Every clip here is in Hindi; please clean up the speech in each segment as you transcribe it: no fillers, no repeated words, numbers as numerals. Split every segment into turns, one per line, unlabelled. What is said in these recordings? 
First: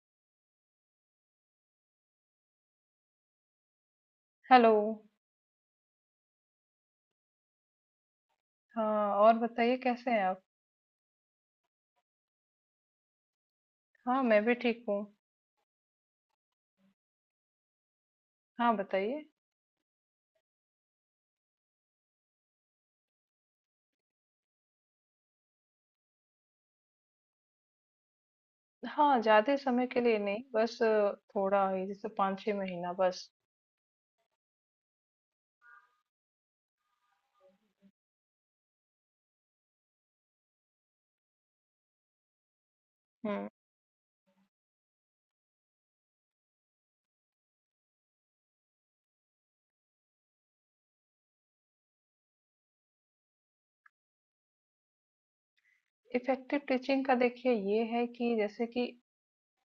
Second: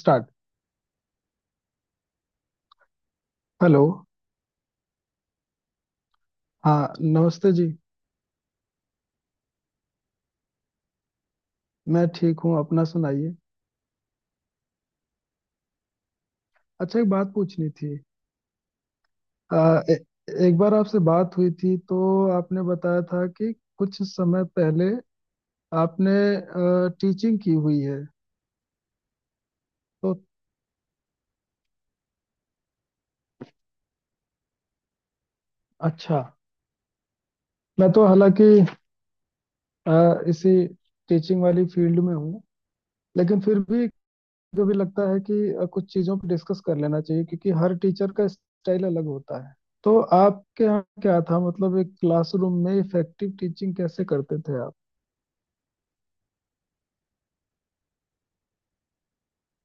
स्टार्ट। हेलो।
हेलो।
हाँ, नमस्ते जी।
हाँ, और बताइए, कैसे हैं आप?
मैं ठीक हूँ, अपना सुनाइए।
हाँ, मैं भी ठीक हूँ।
अच्छा, एक बात पूछनी थी।
हाँ, बताइए।
आ, ए, एक बार आपसे बात हुई थी तो आपने बताया था कि कुछ समय पहले आपने टीचिंग की हुई है।
हाँ, ज्यादा समय के
तो
लिए नहीं, बस थोड़ा ही, जैसे 5 6 महीना बस।
अच्छा, मैं तो हालांकि आ, इसी टीचिंग वाली फील्ड में हूँ, लेकिन
हम्म।
फिर भी मुझे भी लगता है कि कुछ चीज़ों पर डिस्कस कर लेना चाहिए, क्योंकि हर टीचर का स्टाइल अलग होता है। तो आपके यहाँ क्या था, मतलब एक क्लासरूम में इफेक्टिव टीचिंग कैसे करते थे आप?
इफेक्टिव टीचिंग का देखिए ये है कि जैसे कि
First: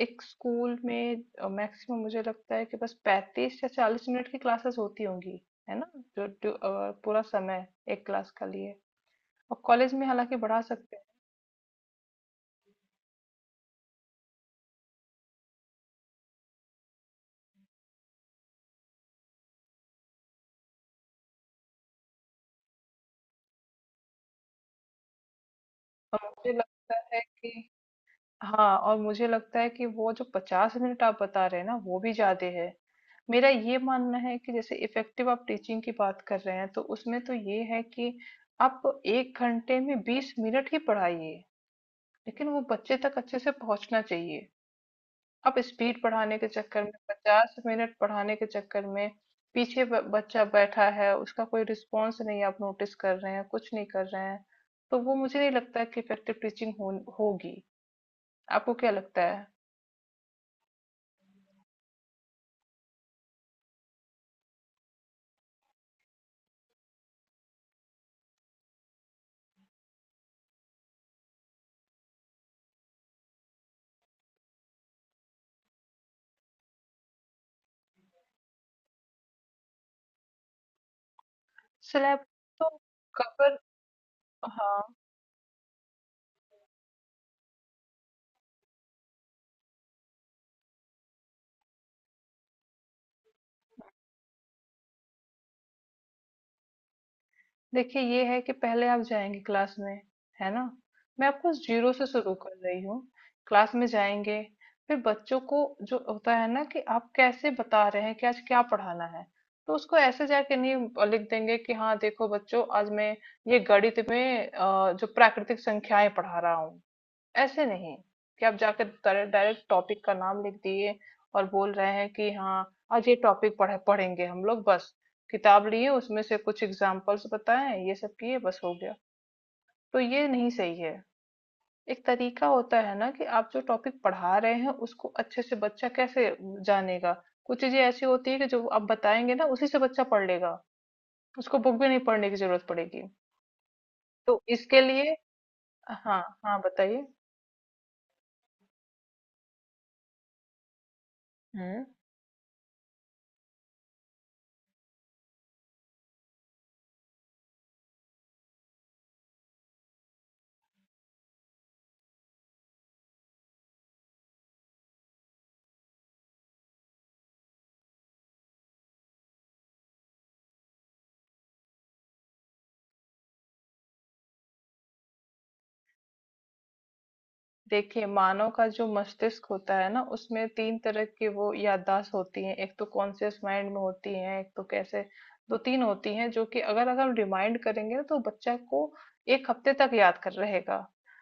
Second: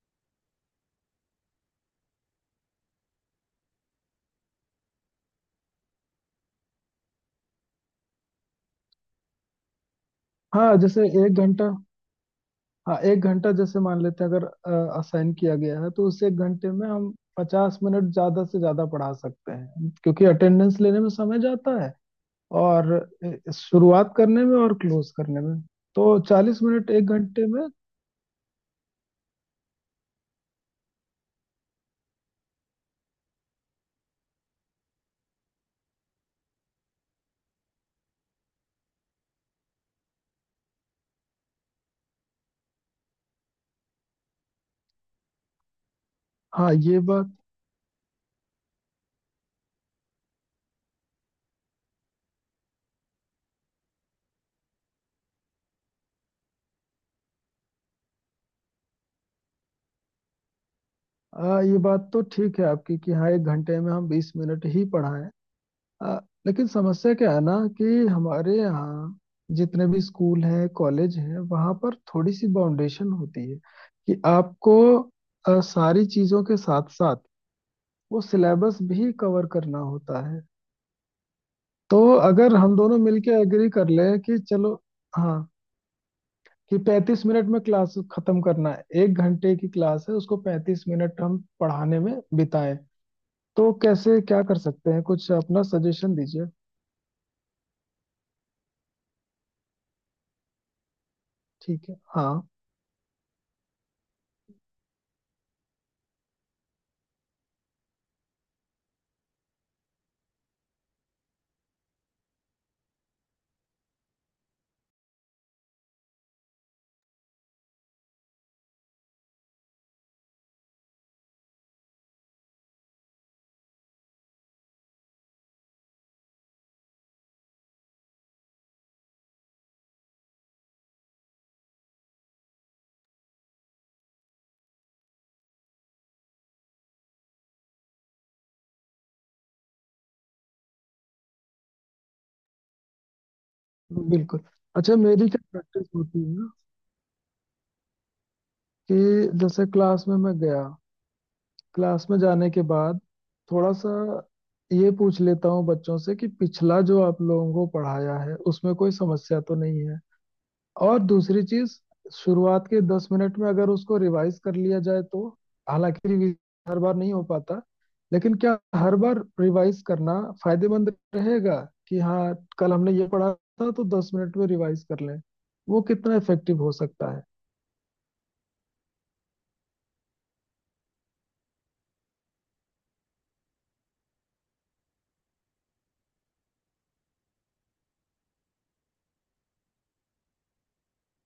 एक स्कूल में मैक्सिमम मुझे लगता है कि बस 35 या 40 मिनट की क्लासेस होती होंगी, है ना? जो पूरा समय एक क्लास का लिए। और कॉलेज में हालांकि बढ़ा
हाँ,
सकते हैं।
जैसे 1 घंटा। हाँ, 1 घंटा जैसे मान लेते हैं, अगर असाइन किया गया है तो उस 1 घंटे में हम 50 मिनट ज़्यादा से ज़्यादा पढ़ा सकते हैं, क्योंकि अटेंडेंस लेने में समय जाता है और शुरुआत करने में और क्लोज करने में।
और
तो
मुझे
40 मिनट
लगता
एक
है
घंटे
कि
में।
हाँ, और मुझे लगता है कि वो जो 50 मिनट आप बता रहे हैं ना, वो भी ज्यादा है। मेरा ये मानना है कि जैसे इफेक्टिव आप टीचिंग की बात कर रहे हैं तो उसमें तो ये है कि आप एक घंटे में 20 मिनट ही पढ़ाइए, लेकिन वो बच्चे तक अच्छे से पहुंचना चाहिए। आप स्पीड बढ़ाने के
हाँ
चक्कर में,
ये बात
50 मिनट पढ़ाने के चक्कर में, पीछे बच्चा बैठा है, उसका कोई रिस्पॉन्स नहीं, आप नोटिस कर रहे हैं, कुछ नहीं कर रहे हैं। तो वो मुझे नहीं लगता कि इफेक्टिव टीचिंग होगी। आपको क्या लगता है?
आ, ये बात तो ठीक है आपकी कि हाँ, 1 घंटे में हम 20 मिनट ही पढ़ाएं। आ, लेकिन समस्या क्या है ना कि हमारे यहाँ जितने भी स्कूल हैं, कॉलेज हैं, वहाँ पर थोड़ी सी बाउंडेशन होती है कि आपको सारी चीजों के साथ साथ वो सिलेबस भी कवर करना होता है। तो
स्लैब।
अगर
तो
हम दोनों मिलके
कवर।
एग्री कर ले कि चलो,
हाँ,
हाँ, कि 35 मिनट में क्लास खत्म करना है, 1 घंटे की क्लास है, उसको 35 मिनट हम पढ़ाने में बिताएं, तो कैसे क्या कर सकते हैं, कुछ अपना सजेशन दीजिए।
देखिए ये है कि पहले आप जाएंगे क्लास में, है ना। मैं आपको
ठीक
जीरो
है,
से शुरू
हाँ।
कर रही हूँ। क्लास में जाएंगे, फिर बच्चों को जो होता है ना कि आप कैसे बता रहे हैं कि आज क्या पढ़ाना है, तो उसको ऐसे जाके नहीं लिख देंगे कि हाँ देखो बच्चों, आज मैं ये गणित में जो प्राकृतिक संख्याएं पढ़ा रहा हूँ। ऐसे नहीं कि आप जाकर डायरेक्ट टॉपिक का नाम लिख दिए और बोल रहे हैं कि हाँ आज ये टॉपिक पढ़ेंगे हम लोग, बस किताब लिए उसमें से कुछ एग्जाम्पल्स बताएं, ये सब किए बस हो गया। तो ये नहीं सही है। एक तरीका होता है ना कि आप जो टॉपिक पढ़ा रहे हैं उसको अच्छे से बच्चा कैसे जानेगा। कुछ चीजें ऐसी होती है कि जो आप बताएंगे ना उसी से बच्चा पढ़ लेगा, उसको बुक भी नहीं पढ़ने की जरूरत पड़ेगी।
बिल्कुल।
तो इसके
अच्छा,
लिए,
मेरी क्या प्रैक्टिस होती
हाँ
है ना,
हाँ, बताइए।
कि जैसे क्लास में मैं गया,
हम्म।
क्लास में जाने के बाद थोड़ा सा ये पूछ लेता हूँ बच्चों से कि पिछला जो आप लोगों को पढ़ाया है उसमें कोई समस्या तो नहीं है। और दूसरी चीज, शुरुआत के 10 मिनट में अगर उसको रिवाइज कर लिया जाए, तो हालांकि रिवीज हर बार नहीं हो पाता, लेकिन क्या हर बार रिवाइज करना फायदेमंद रहेगा कि हाँ, कल हमने ये पढ़ा था तो 10 मिनट में रिवाइज कर लें, वो कितना इफेक्टिव हो सकता है?
देखिए, मानव का जो मस्तिष्क होता है ना, उसमें 3 तरह की वो याददाश्त होती हैं। एक तो कॉन्शियस माइंड में होती हैं, एक तो कैसे 2-3 होती हैं, जो कि अगर अगर हम रिमाइंड करेंगे ना तो बच्चा को 1 हफ्ते तक याद कर रहेगा।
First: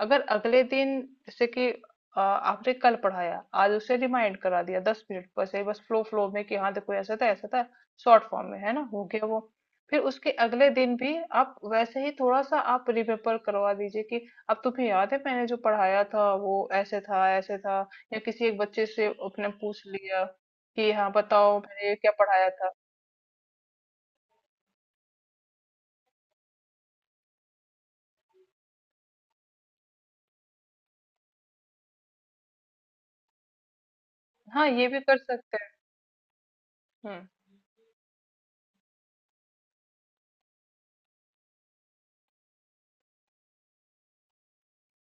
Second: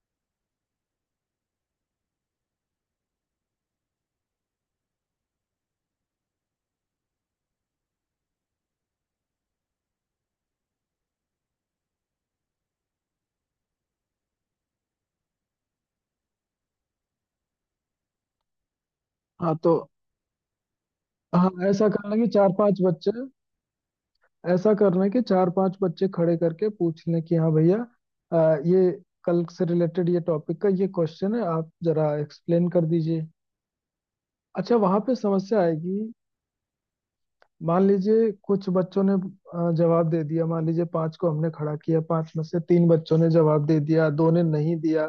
अगर अगले दिन, जैसे कि आपने कल पढ़ाया, आज उसे रिमाइंड करा दिया 10 मिनट, बस ये बस फ्लो फ्लो में कि हाँ, देखो ऐसा था, शॉर्ट फॉर्म में, है ना? हो गया वो। फिर उसके अगले दिन भी आप वैसे ही थोड़ा-सा आप रिमेंबर करवा दीजिए कि अब तुम्हें याद है मैंने जो पढ़ाया था वो ऐसे था ऐसे था, या किसी एक बच्चे से अपने
हाँ, तो
पूछ लिया कि हाँ
हाँ,
बताओ मैंने ये क्या पढ़ाया था।
ऐसा करना कि चार पांच बच्चे खड़े करके पूछ लें कि हाँ भैया, ये कल से रिलेटेड ये टॉपिक का ये क्वेश्चन है, आप जरा एक्सप्लेन कर दीजिए।
हाँ,
अच्छा,
ये
वहां
भी
पे
कर सकते
समस्या
हैं।
आएगी।
हम्म।
मान लीजिए कुछ बच्चों ने जवाब दे दिया, मान लीजिए 5 को हमने खड़ा किया, 5 में से 3 बच्चों ने जवाब दे दिया, 2 ने नहीं दिया,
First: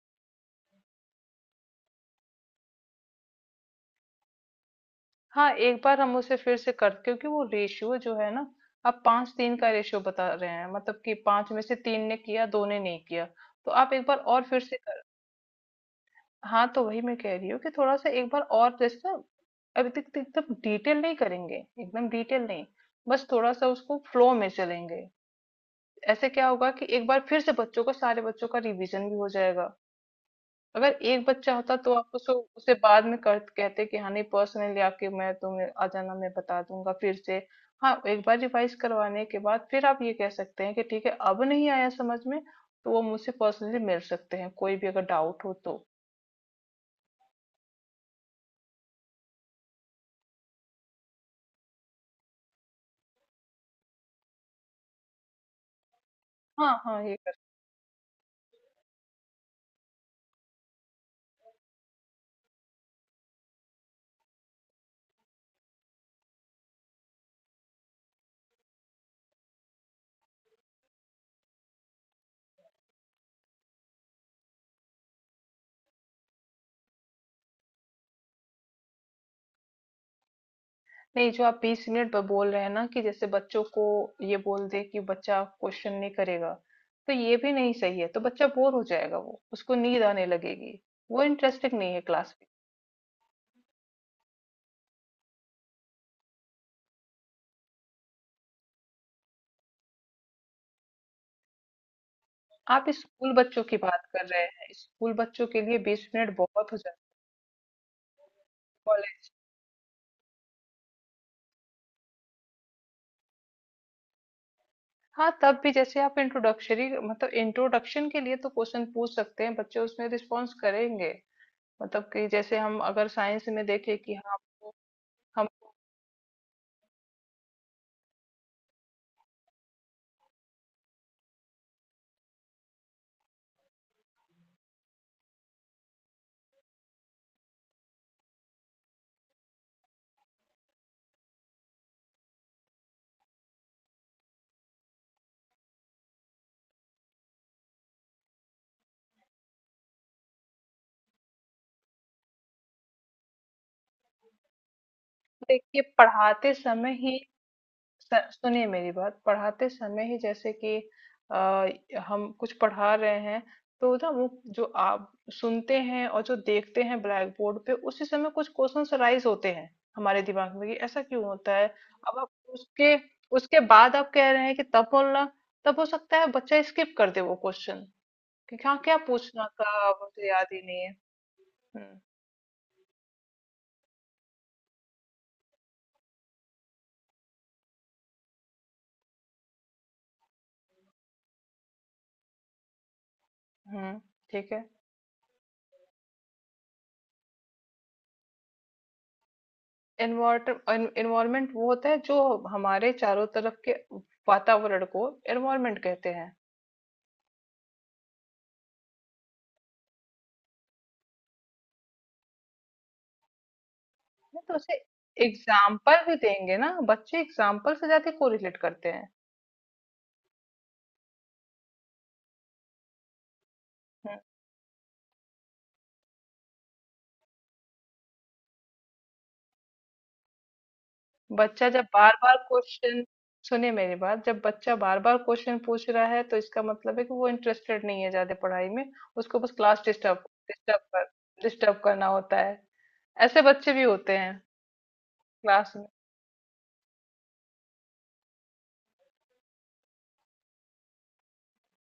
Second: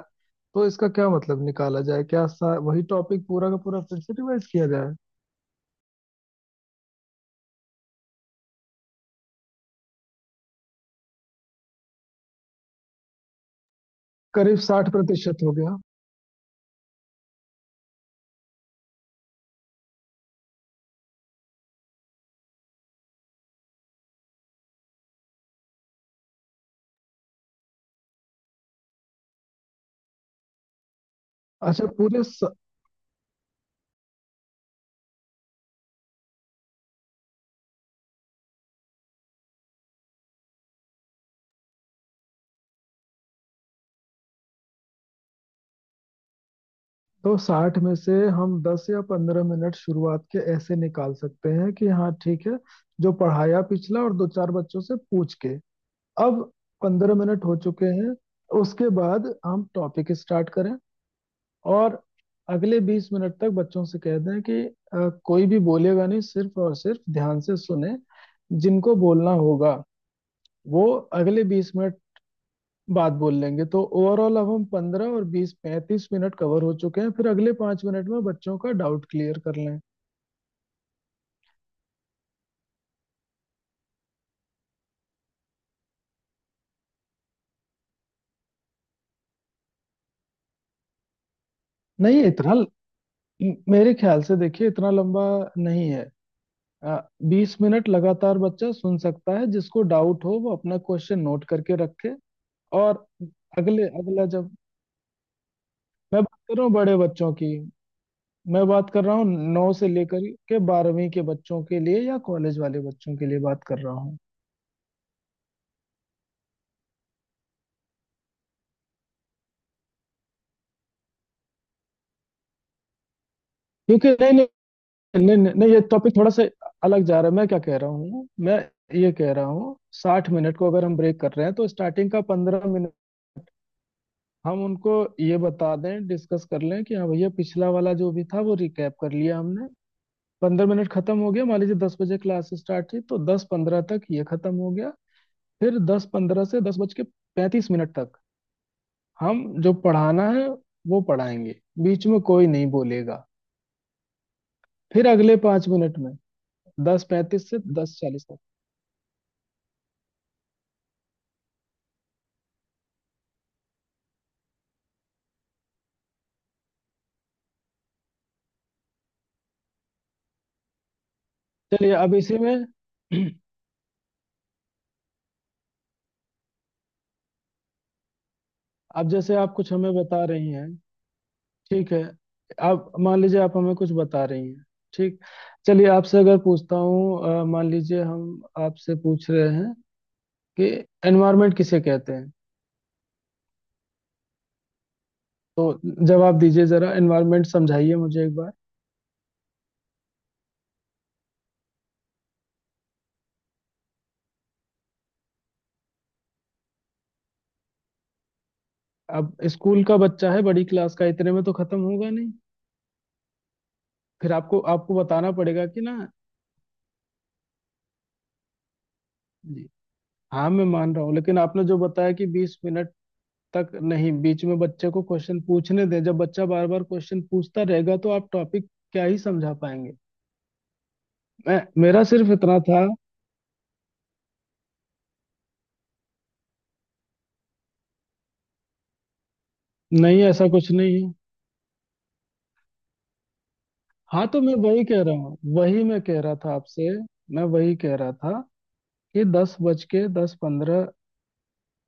तो इसका क्या मतलब निकाला जाए, वही टॉपिक पूरा का पूरा फिर से रिवाइज किया जाए?
हाँ, एक बार हम उसे फिर से कर, क्योंकि वो रेशियो जो है ना, आप पांच तीन का रेशियो बता रहे हैं, मतलब कि पांच में से तीन ने किया, दो ने नहीं किया। तो आप एक बार और
करीब
फिर से
साठ प्रतिशत हो गया।
हाँ, तो वही मैं कह रही हूँ कि थोड़ा सा एक बार और जैसे ना, अभी तक तो एकदम डिटेल नहीं करेंगे, एकदम डिटेल नहीं, बस थोड़ा सा उसको फ्लो में चलेंगे। ऐसे क्या होगा कि एक बार फिर से बच्चों को, सारे बच्चों का रिवीजन भी हो जाएगा। अगर एक बच्चा होता
अच्छा
तो आप
पूरे
उसको
स,
उसे बाद में कर कहते कि हाँ नहीं पर्सनली आके, मैं तुम्हें आ जाना मैं बता दूंगा फिर से। हाँ, एक बार रिवाइज करवाने के बाद फिर आप ये कह सकते हैं कि ठीक है अब नहीं आया समझ में तो वो मुझसे पर्सनली मिल सकते हैं कोई भी अगर डाउट हो तो।
तो 60 में से हम 10 या 15 मिनट शुरुआत के ऐसे निकाल सकते हैं कि हाँ ठीक है, जो पढ़ाया पिछला, और 2-4 बच्चों से पूछ के अब
हाँ हाँ,
पंद्रह
ये
मिनट हो चुके हैं। उसके बाद हम टॉपिक स्टार्ट करें और अगले 20 मिनट तक बच्चों से कह दें कि कोई भी बोलेगा नहीं, सिर्फ और सिर्फ ध्यान से सुने, जिनको बोलना होगा वो अगले 20 मिनट बाद बोल लेंगे। तो ओवरऑल अब हम 15 और 20, 35 मिनट कवर हो चुके हैं, फिर अगले 5 मिनट में बच्चों का डाउट क्लियर कर लें।
नहीं, जो आप 20 मिनट पर बोल रहे हैं ना कि जैसे बच्चों को ये बोल दे कि बच्चा क्वेश्चन नहीं करेगा, तो ये भी नहीं सही है, तो बच्चा बोर हो जाएगा, वो उसको नींद आने लगेगी, वो इंटरेस्टिंग नहीं है
नहीं,
क्लास में।
इतना मेरे ख्याल से, देखिए, इतना लंबा नहीं है। 20 मिनट लगातार बच्चा सुन सकता है, जिसको डाउट हो वो अपना क्वेश्चन नोट करके रखे।
आप
और
स्कूल बच्चों की
अगले
बात कर
अगला
रहे
जब
हैं, स्कूल बच्चों के लिए बीस
मैं
मिनट
बात कर रहा
बहुत
हूँ
हो जाते
बड़े
हैं।
बच्चों की, मैं बात कर रहा हूँ
कॉलेज।
9 से लेकर के 12वीं के बच्चों के लिए या कॉलेज वाले बच्चों के लिए बात कर रहा हूँ।
हाँ तब भी जैसे आप इंट्रोडक्शरी, मतलब इंट्रोडक्शन के लिए तो क्वेश्चन पूछ सकते हैं, बच्चे उसमें रिस्पॉन्स करेंगे। मतलब कि जैसे हम अगर साइंस में देखें
क्योंकि
कि
नहीं,
हाँ
नहीं,
हमको-
नहीं,
हम
नहीं, नहीं, ये टॉपिक थोड़ा सा अलग जा रहा है। मैं क्या कह रहा हूँ, मैं ये कह रहा हूँ, 60 मिनट को अगर हम ब्रेक कर रहे हैं तो स्टार्टिंग का 15 मिनट हम उनको ये बता दें, डिस्कस कर लें कि हाँ भैया, पिछला वाला जो भी था वो रिकैप कर लिया हमने, 15 मिनट खत्म हो गया। मान लीजिए 10 बजे क्लास स्टार्ट थी तो 10:15 तक ये खत्म हो गया। फिर 10:15 से दस बज के 35 मिनट तक हम जो पढ़ाना है वो पढ़ाएंगे, बीच में कोई नहीं बोलेगा। फिर अगले पाँच
देखिए
मिनट में,
पढ़ाते समय
दस
ही
पैंतीस से 10:40 तक।
सुनिए मेरी बात, पढ़ाते समय ही जैसे कि आ, हम कुछ पढ़ा रहे हैं, तो ना वो जो आप सुनते हैं और जो देखते हैं ब्लैक बोर्ड पे, उसी समय कुछ क्वेश्चंस राइज होते हैं हमारे दिमाग में कि ऐसा क्यों होता है।
चलिए अब
अब आप
इसी में।
उसके उसके बाद आप कह रहे हैं कि तब बोलना, तब हो सकता है बच्चा स्किप कर दे वो क्वेश्चन कि हाँ क्या
अब जैसे
पूछना
आप कुछ
था
हमें बता
मुझे याद
रही
ही
हैं,
नहीं है।
ठीक
हम्म।
है, आप मान लीजिए, आप हमें कुछ बता रही हैं, ठीक। चलिए आपसे अगर पूछता हूँ, मान लीजिए हम आपसे पूछ रहे हैं कि एनवायरनमेंट किसे कहते हैं?
हम्म, ठीक है।
तो जवाब दीजिए, जरा एनवायरनमेंट समझाइए मुझे एक बार।
एनवायरमेंट वो होता है जो हमारे चारों तरफ के वातावरण को एनवायरमेंट कहते हैं।
अब स्कूल का बच्चा है बड़ी क्लास का, इतने में तो खत्म होगा नहीं। फिर
नहीं, तो
आपको
उसे
आपको बताना पड़ेगा कि ना।
एग्जाम्पल भी देंगे ना, बच्चे एग्जाम्पल से ज्यादा कोरिलेट करते हैं।
जी। हाँ, मैं मान रहा हूँ, लेकिन आपने जो बताया कि 20 मिनट तक नहीं,
हम्म।
बीच में बच्चे को क्वेश्चन पूछने दें, जब बच्चा बार बार क्वेश्चन पूछता रहेगा तो आप टॉपिक क्या ही समझा पाएंगे? मैं
बच्चा जब
मेरा
बार
सिर्फ
बार
इतना था।
क्वेश्चन सुनिए मेरी बात, जब बच्चा बार बार क्वेश्चन पूछ रहा है तो इसका मतलब है कि वो इंटरेस्टेड नहीं है ज्यादा पढ़ाई में, उसको बस क्लास
नहीं,
डिस्टर्ब
ऐसा कुछ
डिस्टर्ब
नहीं
कर
है।
डिस्टर्ब करना होता है। ऐसे बच्चे भी होते
हाँ, तो
हैं
मैं वही कह रहा हूँ,
क्लास
वही
में।
मैं कह रहा था आपसे मैं वही कह रहा था कि दस बज के 10:15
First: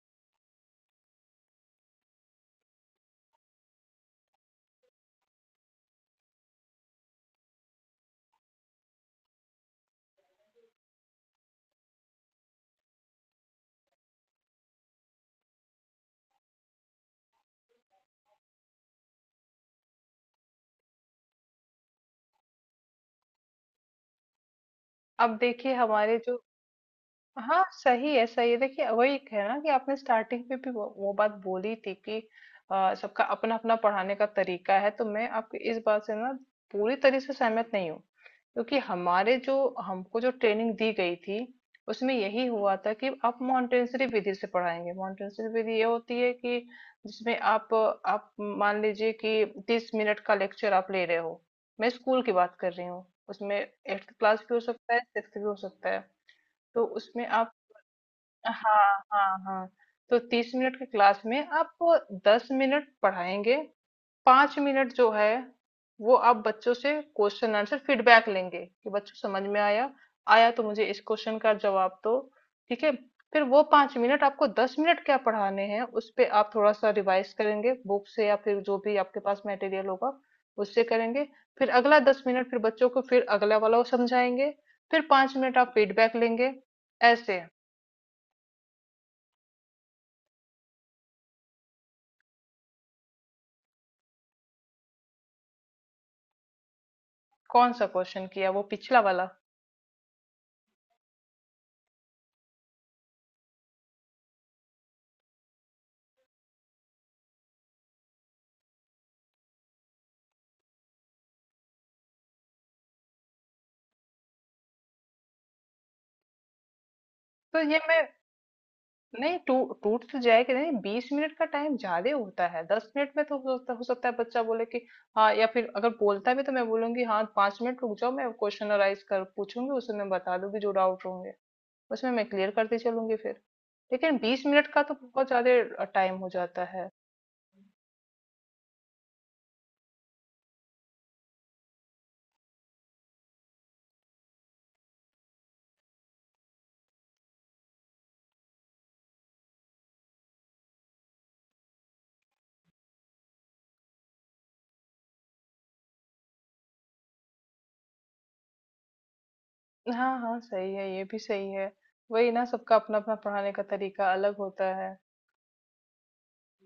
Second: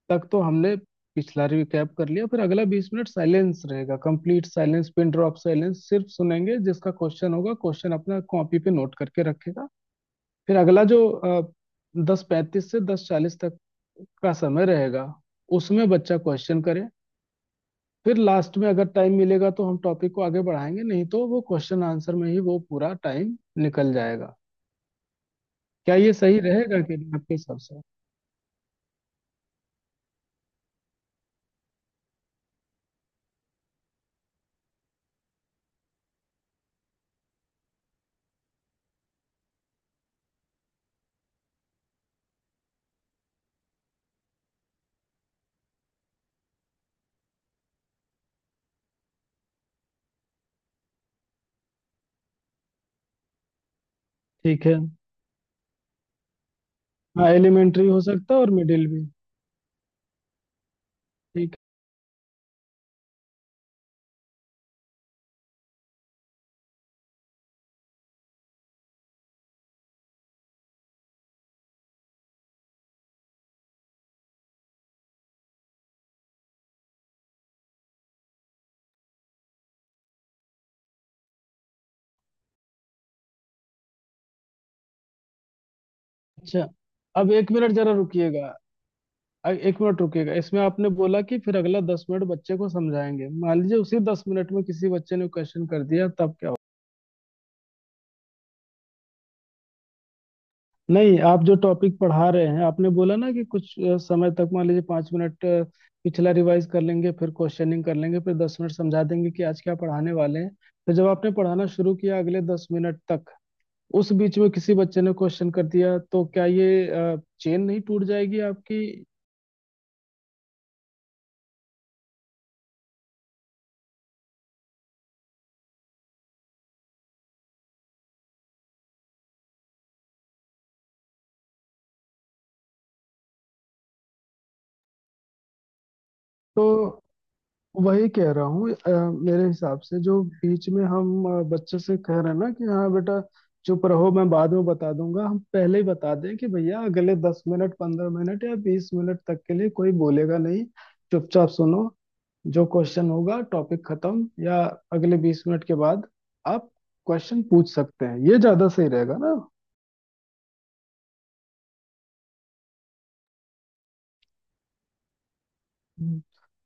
तक तो हमने पिछला रिकैप कर लिया, फिर अगला 20 मिनट साइलेंस रहेगा, complete silence, pin drop silence, सिर्फ सुनेंगे, जिसका क्वेश्चन होगा, क्वेश्चन अपना कॉपी पे नोट करके रखेगा। फिर अगला जो 10:35 से दस चालीस तक का समय रहेगा, उसमें बच्चा क्वेश्चन करे, फिर लास्ट में अगर टाइम मिलेगा तो हम टॉपिक को आगे बढ़ाएंगे, नहीं तो वो क्वेश्चन आंसर में ही वो पूरा टाइम निकल जाएगा।
अब देखिए
क्या ये
हमारे जो,
सही रहेगा कि नहीं, आपके हिसाब
हाँ
से?
सही है, सही है, देखिए वही है ना कि आपने स्टार्टिंग में भी वो बात बोली थी कि सबका अपना अपना पढ़ाने का तरीका है, तो मैं आपकी इस बात से ना पूरी तरह से सहमत नहीं हूँ। क्योंकि हमारे जो हमको जो ट्रेनिंग दी गई थी उसमें यही हुआ था कि आप मॉन्टेसरी विधि से पढ़ाएंगे। मॉन्टेसरी विधि ये होती है कि जिसमें आप मान लीजिए कि 30 मिनट का लेक्चर आप ले रहे हो। मैं स्कूल की बात कर रही हूँ, उसमें एट्थ क्लास भी हो
ठीक है।
सकता है, सिक्स भी हो सकता है। तो उसमें
हाँ,
आप,
एलिमेंट्री हो सकता है और मिडिल
हाँ,
भी।
हाँ, हाँ। तो 30 मिनट की क्लास में
ठीक है।
आप 10 मिनट पढ़ाएँगे, 5 मिनट जो है वो आप बच्चों से क्वेश्चन आंसर फीडबैक लेंगे कि बच्चों समझ में आया, आया तो मुझे इस क्वेश्चन का जवाब दो, ठीक है? फिर वो 5 मिनट आपको 10 मिनट क्या पढ़ाने हैं उस पे आप थोड़ा-सा रिवाइज करेंगे बुक से, या फिर जो भी आपके पास मटेरियल होगा उससे करेंगे। फिर अगला 10 मिनट फिर बच्चों को, फिर अगला वाला वो समझाएँगे, फिर 5 मिनट आप फीडबैक लेंगे,
अच्छा। अब
ऐसे।
1 मिनट जरा रुकिएगा, 1 मिनट रुकिएगा। इसमें आपने बोला कि फिर अगला 10 मिनट बच्चे को समझाएंगे, मान लीजिए उसी 10 मिनट में किसी बच्चे ने क्वेश्चन कर दिया तब क्या हो?
कौन सा क्वेश्चन किया, वो पिछला वाला?
नहीं, आप जो टॉपिक पढ़ा रहे हैं, आपने बोला ना कि कुछ समय तक, मान लीजिए 5 मिनट पिछला रिवाइज कर लेंगे, फिर क्वेश्चनिंग कर लेंगे, फिर 10 मिनट समझा देंगे कि आज क्या पढ़ाने वाले हैं। तो जब आपने पढ़ाना शुरू किया अगले 10 मिनट तक, उस बीच में किसी बच्चे ने क्वेश्चन कर दिया तो क्या ये
तो
चेन
ये
नहीं
मैं
टूट जाएगी आपकी?
नहीं टू टूट तो जाएगा नहीं, 20 मिनट का टाइम ज्यादा होता है, 10 मिनट में तो हो सकता है बच्चा बोले कि हाँ, या फिर अगर बोलता भी तो मैं बोलूंगी हाँ 5 मिनट रुक जाओ, मैं क्वेश्चनराइज कर पूछूंगी, उसे मैं बता दूंगी जो डाउट होंगे उसमें मैं क्लियर करती चलूंगी फिर। लेकिन 20 मिनट का तो बहुत ज्यादा टाइम हो जाता है।
तो वही कह रहा हूँ मेरे हिसाब से, जो बीच में हम बच्चे से कह रहे हैं ना कि हाँ बेटा, चुप रहो, मैं बाद में बता दूंगा, हम पहले ही बता दें कि भैया अगले 10 मिनट, 15 मिनट या 20 मिनट तक के लिए कोई बोलेगा नहीं, चुपचाप सुनो, जो क्वेश्चन होगा टॉपिक खत्म या अगले 20 मिनट के बाद आप क्वेश्चन पूछ सकते हैं, ये ज्यादा सही रहेगा ना?
हाँ हाँ, सही है, ये भी सही है। वही ना, सबका अपना अपना पढ़ाने का तरीका अलग होता है।
हम्म।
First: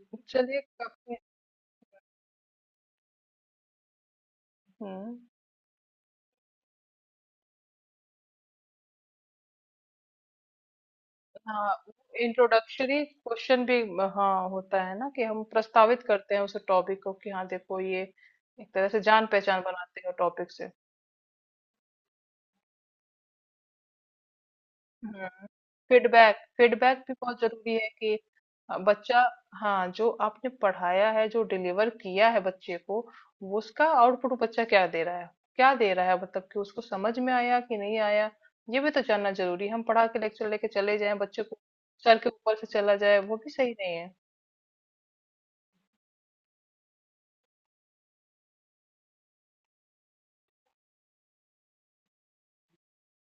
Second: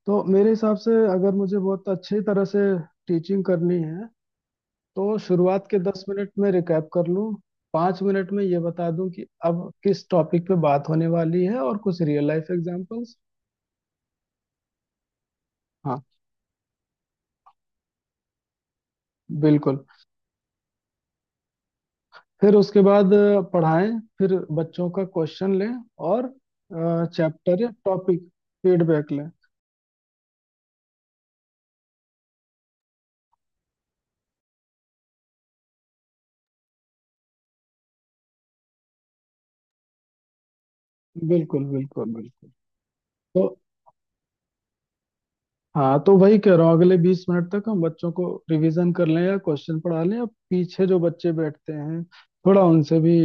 तो मेरे
चलिए
हिसाब से
काफी।
अगर मुझे बहुत अच्छी तरह से टीचिंग करनी है
हम्म।
तो शुरुआत के दस मिनट में रिकैप कर लूँ, 5 मिनट में ये बता दूं कि अब किस टॉपिक पे बात होने वाली है
हाँ,
और कुछ real life
introductory
examples.
Question भी हाँ होता है ना कि हम
हाँ,
प्रस्तावित करते हैं उस टॉपिक को कि हाँ देखो ये, एक तरह से जान पहचान
बिल्कुल।
बनाते हैं टॉपिक से।
फिर उसके बाद पढ़ाएं, फिर बच्चों का
हम्म।
क्वेश्चन लें और
फीडबैक फीडबैक भी बहुत
चैप्टर या
जरूरी है कि
टॉपिक फीडबैक
बच्चा,
लें।
हाँ, जो आपने पढ़ाया है, जो डिलीवर किया है बच्चे को, वो उसका आउटपुट बच्चा क्या दे रहा है, मतलब कि उसको समझ में आया कि नहीं आया, ये भी तो जानना जरूरी है। हम पढ़ा के लेक्चर लेके चले जाएं, बच्चे को
बिल्कुल, बिल्कुल,
सर के
बिल्कुल।
ऊपर से चला जाए, वो
तो,
भी सही नहीं है।
हाँ, तो वही कह रहा हूँ, अगले 20 मिनट तक हम बच्चों को रिवीजन कर लें या क्वेश्चन पढ़ा लें या पीछे जो बच्चे बैठते हैं, थोड़ा उनसे भी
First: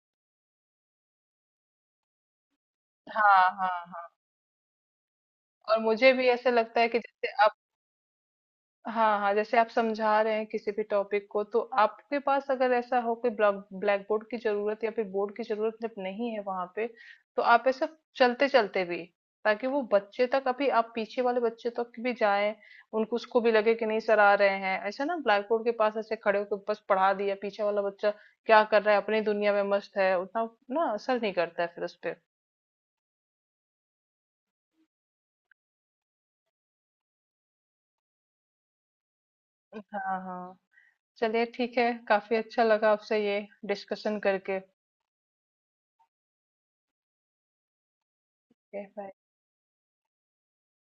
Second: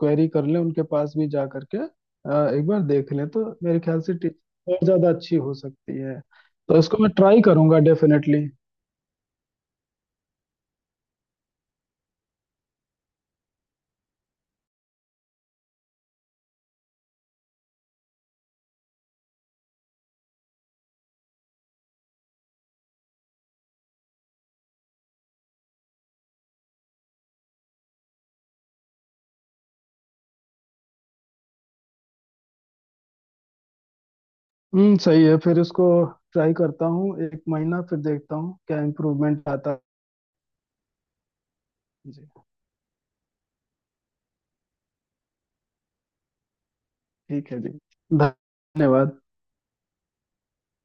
क्वेरी कर लें, उनके पास भी जा करके एक बार देख लें, तो
हाँ हाँ
मेरे ख्याल
हाँ,
से टीचिंग और ज्यादा अच्छी हो
और
सकती
मुझे
है।
भी ऐसे
तो
लगता है
इसको
कि
मैं
जैसे
ट्राई
आप,
करूंगा डेफिनेटली।
हाँ हाँ, जैसे आप समझा रहे हैं किसी भी टॉपिक को, तो आपके पास अगर ऐसा हो कि ब्लैक ब्लैक बोर्ड की जरूरत, या फिर बोर्ड की जरूरत जब नहीं है वहां पे, तो आप ऐसे चलते चलते भी, ताकि वो बच्चे तक, अभी आप पीछे वाले बच्चे तक भी जाएं, उनको उसको भी लगे कि नहीं सर आ रहे हैं, ऐसा ना ब्लैक बोर्ड के पास ऐसे खड़े होकर बस पढ़ा दिया। पीछे वाला बच्चा क्या कर रहा है, अपनी दुनिया में मस्त है, उतना ना असर नहीं करता है फिर उस पर।
हम्म, सही है। फिर इसको ट्राई करता हूँ 1 महीना, फिर देखता हूँ क्या इम्प्रूवमेंट आता है।
हाँ हाँ, चलिए ठीक है,
जी।
काफ़ी अच्छा लगा आपसे ये डिस्कशन करके।
ठीक है जी,
ओके, बाय।
धन्यवाद।